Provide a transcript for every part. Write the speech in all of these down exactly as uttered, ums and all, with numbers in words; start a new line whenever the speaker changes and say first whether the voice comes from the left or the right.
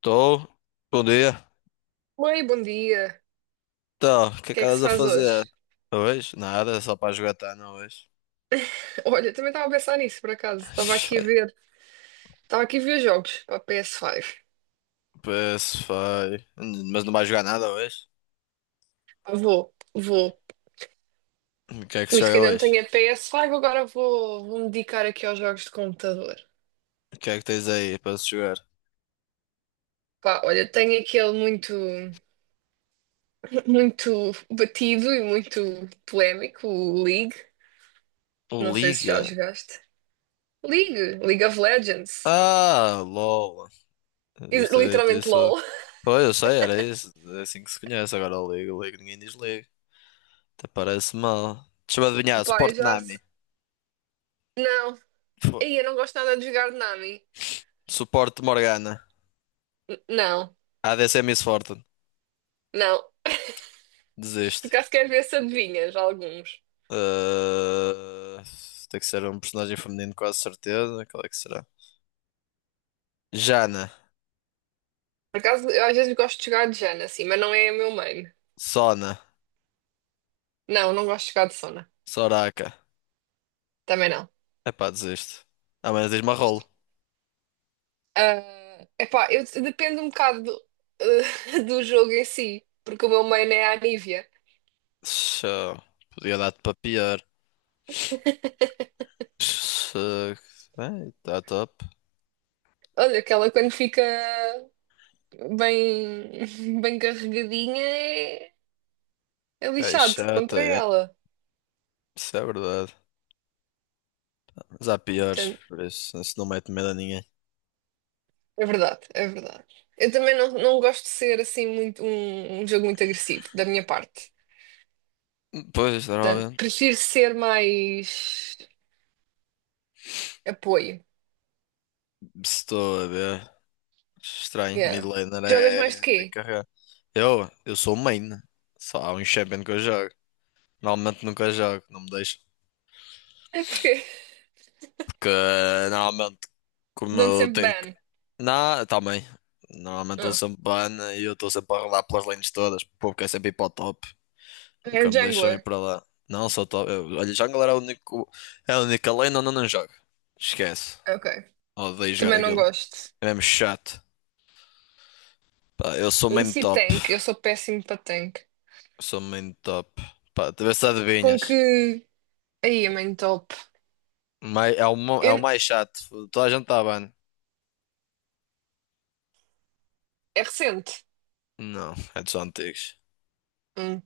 left: Tô. Bom dia.
right: Oi, bom dia.
left: Então, o que
right: O
left: é
right: que
left: que
right: é que se
left: andas a
right: faz hoje?
left: fazer hoje? Nada, só para jogar Tana hoje.
right: Olha, também estava a pensar nisso, por acaso. Estava aqui a
left: Foi.
right: ver, estava aqui a ver jogos para a P S cinco.
left: Pois foi. Mas não vais jogar nada hoje?
right: Vou, vou.
left: O que é que se
right: Visto que
left: joga
right: ainda não
left: hoje?
right: tenho a P S cinco, agora vou, vou me dedicar aqui aos jogos de computador.
left: O que é que tens aí para se jogar?
right: Pá, olha, tenho aquele muito, muito batido e muito polémico, o League.
left: O
right: Não sei se já
left: Liga?
right: jogaste. League, League of Legends.
left: Ah, LOL.
right: E-
left: Devias ter dito
right: Literalmente
left: isso.
right: LOL.
left: Foi, eu sei, era isso. É assim que se conhece agora o Liga. O Liga ninguém diz Liga. Até parece mal. Deixa-me adivinhar.
right: Pá, eu
left: Suporte
right: já... se-
left: Nami.
right: Não.
left: Fo-
right: Ei, eu não gosto nada de jogar Nami.
left: Suporte Morgana.
right: Não,
left: A D C Miss Fortune.
right: não. Por
left: Desiste.
right: acaso quero ver se adivinhas alguns.
left: Ah, tem que ser um personagem feminino, quase certeza. Qual é que será? Jana,
right: Por acaso, eu às vezes gosto de jogar de Jana, assim, mas não é o meu main.
left: Sona,
right: Não, não gosto de jogar de Sona.
left: Soraka.
right: Também não.
left: Epá, desisto. Ah, mas diz-me a rolo.
right: Ah, epá, eu dependo um bocado do, do jogo em si, porque o meu main é a Anivia.
left: Show. Podia dar-te para pior. Show. Bem, tá top.
right: Olha, aquela quando fica bem, bem carregadinha é, é
left: É
right: lixado
left: chata,
right: contra
left: é.
right: ela.
left: Isso é verdade. Mas há piores,
right: Portanto,
left: por isso, isso não mete medo a ninguém.
right: é verdade, é verdade. Eu também não, não gosto de ser assim muito um, um jogo muito agressivo da minha parte.
left: Pois,
right: Portanto,
left: normalmente.
right: prefiro ser mais apoio.
left: Se Estou a ver. Estranho, mid
right: Yeah.
left: laner
right: Jogas
left: é.
right: mais de
left: Tem que
right: quê?
left: carregar. Eu, eu sou main. Só há um champion que eu jogo. Normalmente nunca jogo, não me deixo.
right: É porque
left: Porque eh, normalmente, como
right: dão-te
left: eu
right: sempre
left: tenho que.
right: ban.
left: Não, também. Normalmente estou
right: Ah.
left: sempre ban e eu estou sempre a rolar pelas lanes todas. Porque é sempre ir para o top.
right: É
left: Nunca me deixam ir
right: jungler.
left: para lá. Não, sou top. Eu, olha, jungle era o único, é a única lane onde eu não jogo. Esquece.
right: Ok.
left: Odeio jogar
right: Também não
left: aquilo.
right: gosto.
left: É mesmo chato. Pá, eu sou
right: E
left: main
right: se
left: top.
right: tank? Eu sou péssimo para tank.
left: Sou main top. Pá, tu vê se
right: Com
left: adivinhas.
right: que. Aí, é main top.
left: Mai- é o, mo- é o
right: Eu-
left: mais chato. Toda a gente está ban.
right: É recente.
left: Não, é dos antigos.
right: Hum.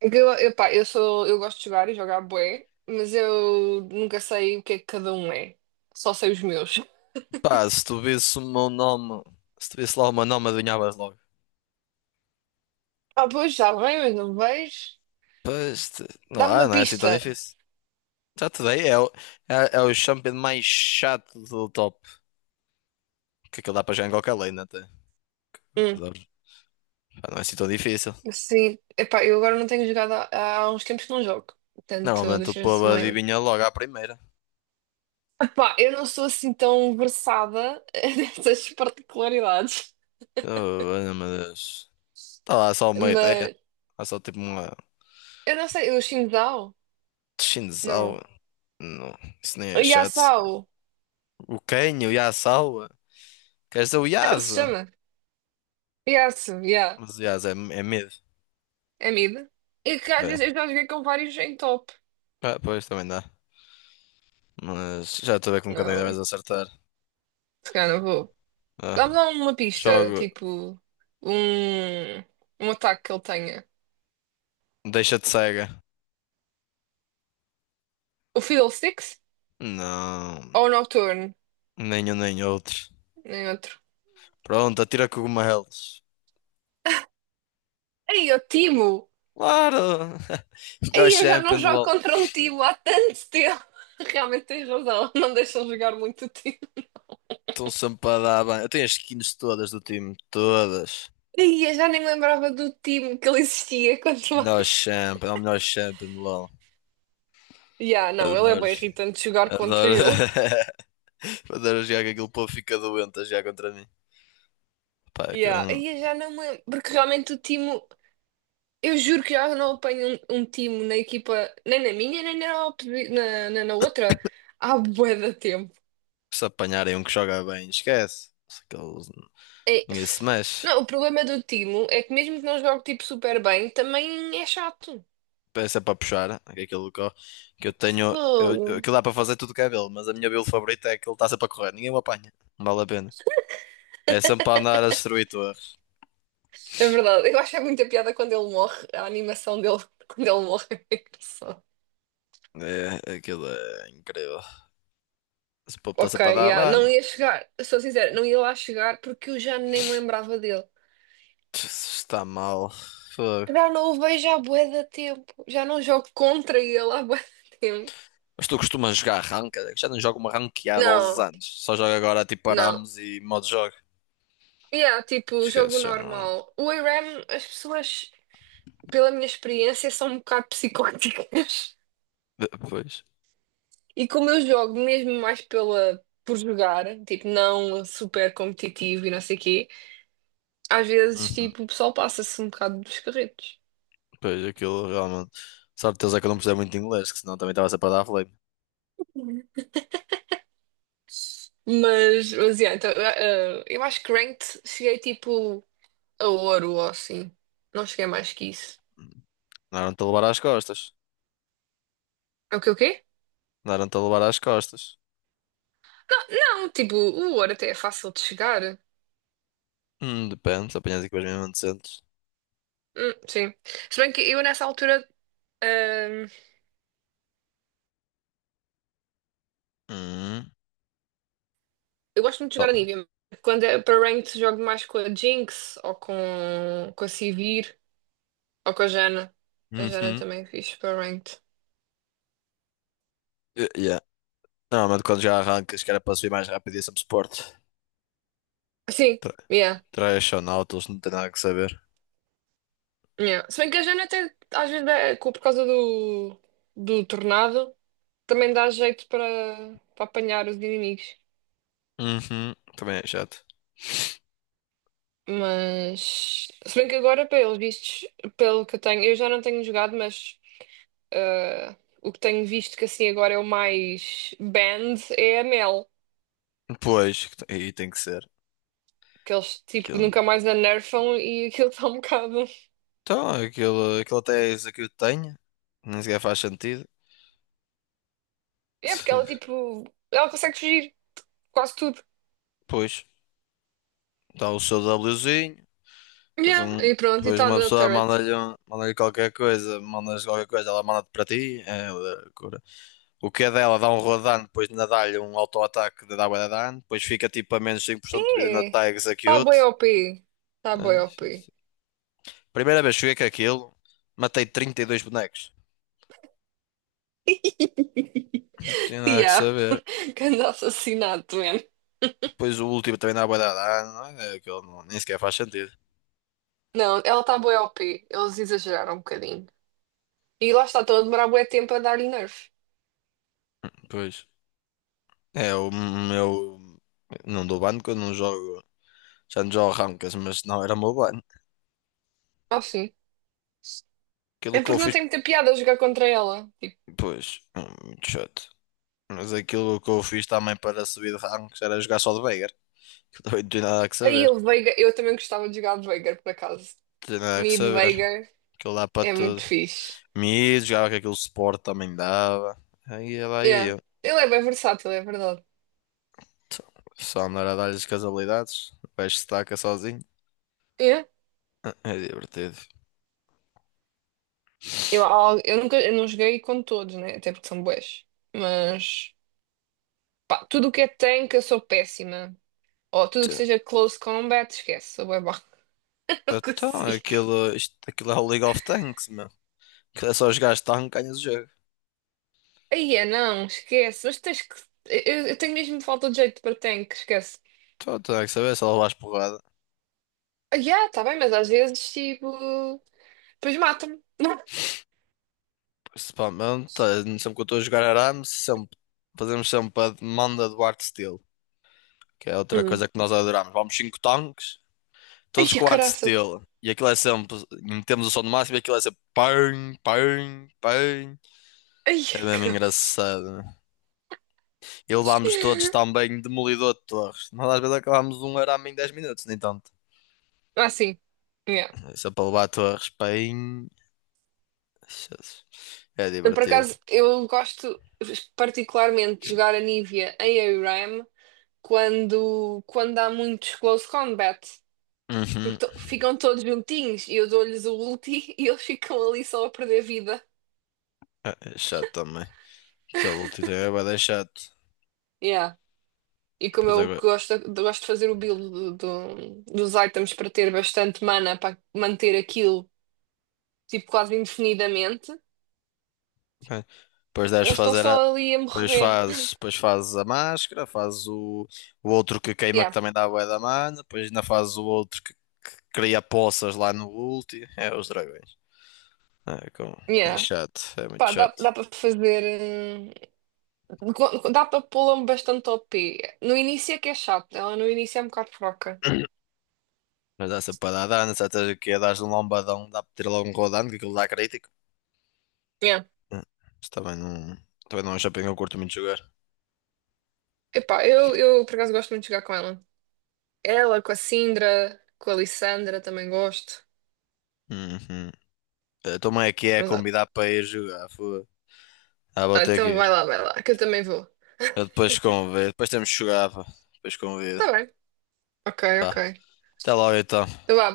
right: É que Eu, eu, pá, eu sou, eu gosto de jogar e jogar bué, mas eu nunca sei o que é que cada um é. Só sei os meus.
left: Pá, se tu visse o meu nome, se tu visse lá o meu nome, adivinhavas logo.
right: Ah, pois, já bem, mas não vejo.
left: Pois, te- não
right: Dá-me
left: há,
right: uma
left: não é assim tão
right: pista.
left: difícil. Já te dei, é o, é, é o champion mais chato do top. Que aquilo dá para jogar em qualquer lane até.
right: Hum.
left: Pá, não é assim tão difícil.
right: Sim, epá, eu agora não tenho jogado há, há uns tempos que não jogo. Portanto,
left: Normalmente o
right: deixa eu ver se
left: povo
right: me lembro.
left: adivinha logo à primeira.
right: Epá, eu não sou assim tão versada nessas particularidades.
left: Oh, olha, meu Deus. Está lá só uma ideia.
right: Mas
left: Há só tipo uma
right: eu não sei, o Xingdao?
left: Shinzal.
right: Não.
left: Não, isso nem
right: O
left: é chato. Sequer.
right: Yasao?
left: O Ken, o Yasawa. Queres dizer o
right: Como é que ele se
left: Yasa?
right: chama? Yasu, yeah.
left: Mas o Yasa é, é medo.
right: É mid. E que às
left: É.
right: vezes eu já joguei com vários em top.
left: Ah, pois, também dá. Mas já estou a ver com quem deves
right: Não,
left: acertar.
right: se calhar não vou.
left: Ah,
right: Dá-me lá uma pista,
left: jogo
right: tipo, um, um ataque que ele tenha.
left: Deixa-te Cega.
right: O Fiddlesticks
left: Não,
right: ou o Nocturne?
left: nenhum nem outro.
right: Nenhum.
left: Pronto, atira cogumelos.
right: Ei, o Timo!
left: Claro! Melhor
right: Ei, eu já não
left: champion do
right: jogo
left: LoL.
right: contra um Timo há tanto tempo! Realmente tens razão, não deixam jogar muito o Timo.
left: Estão sempre para dar bem. Eu tenho as skins todas do time, todas.
right: Ei, eu já nem me lembrava do Timo que ele existia quanto
left: Melhor
right: mais.
left: champion, é o melhor champion do LoL.
right: Ya, não, ele é
left: Adoro.
right: bem irritante jogar contra
left: Adoro.
right: ele.
left: Adoro jogar que aquele povo fica doente a jogar contra mim. Pá, é que,
right: Ya,
left: hum,
right: Ei, eu já não me lembro, porque realmente o Timo, eu juro que já não apanho um, um Timo na equipa, nem na minha, nem na, oposi- na, na, na outra, há bué de tempo.
left: se apanharem um que joga bem, esquece. Se Aqueles,
right: É,
left: ninguém se mexe.
right: Não, o problema do Timo é que mesmo que não jogue tipo super bem, também é chato.
left: Peça para puxar, aquele do Có, que eu que eu tenho. Eu, eu-
right: Fogo.
left: aquilo dá para fazer tudo que é dele, mas a minha build favorita é que ele está sempre a correr, ninguém o apanha. Não vale a pena. É sempre para andar a destruir torres.
right: É verdade, eu acho é muita piada quando ele morre, a animação dele quando ele morre é engraçado.
left: É, aquilo é incrível. Esse povo está
right: Ok,
left: sempre a dar
right: yeah.
left: ban.
right: Não ia chegar, sou sincera, não ia lá chegar porque eu já nem me lembrava dele.
left: Está mal. Fogo.
right: Já não o vejo há bué de tempo, já não jogo contra ele há bué de tempo.
left: Mas tu costumas jogar ranked? Já não jogo uma ranqueada há onze
right: Não,
left: anos. Só jogo agora tipo
right: não.
left: Arames e modo jogo.
right: Yeah, tipo, jogo
left: Esquece, já não.
right: normal. O ARAM, as pessoas, pela minha experiência, são um bocado psicóticas.
left: Pois.
right: E como eu jogo mesmo mais pela, por jogar, tipo, não super competitivo e não sei o quê. Às vezes,
left: Uhum.
right: tipo, o pessoal passa-se um bocado dos carretos.
left: Pois, aquilo realmente. Sorte deles é que eu não precisei muito de inglês, que senão também estava sempre a dar flame.
right: Mas, mas, yeah, então, eh, eh, eu acho que ranked cheguei, tipo, a ouro ou assim. Não cheguei mais que isso.
left: Não eram-te a levar às costas.
right: É o que o quê?
left: Andaram-te a levar às costas.
right: Não, tipo, o ouro até é fácil de chegar.
left: Hum, depende, se apanhas equipas mesmo decentes.
right: Hum, sim. Se bem que eu, nessa altura, eh,
left: Hum.
right: eu gosto muito de jogar a
left: Oh.
right: Nívea. Quando é para ranked, jogo mais com a Jinx ou com, com a Sivir ou com a Jana. A Jana
left: Uhum.
right: também é fixe para ranked.
left: Eh, Yeah. Normalmente quando já arrancas, que era para subir mais rápido e é sempre suporte.
right: Sim,
left: Tra-
right: yeah.
left: Trashonautas, não tem nada que saber.
right: Yeah. Se bem que a Jana até às vezes dá- co- por causa do, do tornado também dá jeito para, para apanhar os inimigos.
left: Uhum. Também é chato.
right: Mas se bem que agora, pelos vistos, pelo que eu tenho, eu já não tenho jogado, mas ah, o que tenho visto que assim agora é o mais banned é a Mel.
left: Depois, que te- aí tem que ser.
right: Que eles tipo
left: Aquilo,
right: nunca mais a nerfam e aquilo está um bocado.
left: então, aquilo, aquilo até é isso que eu tenho. Nem sequer faz sentido.
right: É porque ela
left: Se-
right: tipo. Ela consegue fugir quase tudo.
left: Pois, dá o seu Wzinho. Depois,
right: Yeah.
left: um,
right: E pronto, e
left: depois
right: está
left: uma
right: na
left: pessoa
right: turret.
left: manda-lhe um- manda-lhe qualquer coisa, mandas qualquer coisa, ela manda-te para ti. É loucura. O que é dela dá um rodano, depois ainda dá-lhe um auto-ataque de dar bué de dano, depois fica tipo a menos cinco por cento de vida na
right: É,
left: tag
right: tá bem
left: execute.
right: O P, tá
left: Ai,
right: bem
left: Jesus.
right: op.
left: Primeira vez que joguei com aquilo, matei trinta e dois bonecos. Não tinha nada que
right: Yeah,
left: saber.
right: grande assassinato, man.
left: Depois o último também dá bué de dano, é, É, aquilo não- nem sequer faz sentido.
right: Não, ela tá bem O P, eles exageraram um bocadinho. E lá está, estão a demorar bué tempo a dar-lhe nerf.
left: Pois. É o meu. Não dou ban quando não jogo. Já não jogo rankings, mas não era o meu ban.
right: Ah, sim.
left: Aquilo
right: É
left: que eu
right: porque não
left: fiz.
right: tem muita piada jogar contra ela. Tipo,
left: Pois, hum, muito chato. Mas aquilo que eu fiz também para subir de ranks era jogar só de Veigar. Que também não tinha nada a que
right: aí
left: saber.
right: o Veigar, eu também gostava de jogar de Veigar, por acaso.
left: Não tinha nada a que
right: Mid
left: saber.
right: Veigar
left: Aquilo dá para
right: é muito
left: tudo.
right: fixe.
left: Mid, jogava que aquele suporte também dava. Aí ia lá ia
right: Yeah.
left: eu.
right: Ele é bem versátil, é verdade.
left: Então, só andar a dar-lhes com as habilidades. O gajo se taca sozinho.
right: Yeah.
left: Ah, é divertido.
right: Eu, eu nunca, eu não joguei com todos, né? Até porque são bués. Mas. Pá, tudo o que é tanque eu sou péssima. Ou tudo o que
left: Então,
right: seja close combat, esquece, sou bué má. Não
left: então,
right: consigo.
left: aquilo, isto, aquilo é o League of Tanks, meu. Aquilo é só jogar tanque, ganhas o jogo.
right: Aí é, não, esquece. Mas tens que. Eu, eu tenho mesmo falta de jeito para tanque, esquece.
left: Então, não tinha nada a saber, só levas porrada.
right: Ah, yeah, tá bem, mas às vezes, tipo. Depois matam-me. Não.
left: Principalmente, eh, sempre que eu estou a jogar Arames, sempre, fazemos sempre a demanda do Art Steel, que é outra
right: Hum.
left: coisa que nós adoramos. Vamos cinco tanques, todos
right: Ai, a
left: com Art
right: caraças.
left: Steel. E aquilo é sempre, metemos o som no máximo e aquilo é sempre pão, pão, pão.
right: Ai,
left: É
right: a
left: mesmo
right: caraças.
left: engraçado. E levámos todos também demolidor de torres. Nós às vezes acabámos um arame em dez minutos, nem tanto.
right: Ah, sim. Yeah.
left: Isso é para levar torres, pão. Jesus. É
right: Eu, Por
left: divertido.
right: acaso, eu gosto particularmente de jogar a Nívia em ARAM quando, quando há muitos close combat. Porque
left: Uhum.
right: to- ficam todos juntinhos e eu dou-lhes o ulti e eles ficam ali só a perder vida.
left: É é chato também. Aquele último é bué de chato.
right: Yeah. E como
left: Pois
right: eu
left: agora.
right: gosto, gosto de fazer o build do- do- dos items para ter bastante mana para manter aquilo tipo quase indefinidamente,
left: Ok. Depois deves
right: eles estão
left: fazer a.
right: só ali a
left: Depois
right: morrer.
left: fazes, depois fazes a máscara, fazes o, o outro que queima que
right: Yeah,
left: também dá bué da mana, depois ainda fazes o outro que, que cria poças lá no ulti. É os dragões. É, com- é
right: yeah.
left: chato, é muito
right: Pá, dá,
left: chato.
right: dá para fazer. hum, co- Dá para pô-la bastante o p. No início é que é chato, ela no início é um bocado fraca.
left: Mas dá sempre para dar dano, se estás aqui a dar um lombadão, dá para ter logo um rodando, que aquilo dá crítico.
right: Yeah.
left: Hum. Isso também não, também não é um shopping que eu curto muito jogar.
right: Epá, eu, eu por acaso gosto muito de jogar com ela. Ela com a Sindra, com a Lissandra também gosto.
left: Uhum. Eu também aqui é
right: Mas, ah,
left: convidar para ir jogar, foda. Ah, vou ter que
right: então vai
left: ir.
right: lá, vai lá, que eu também vou.
left: Eu depois convido. Depois temos que jogar, pá. Depois convido.
right: Tá bem. Ok, ok.
left: Pá. Até logo então.
right: Então vá,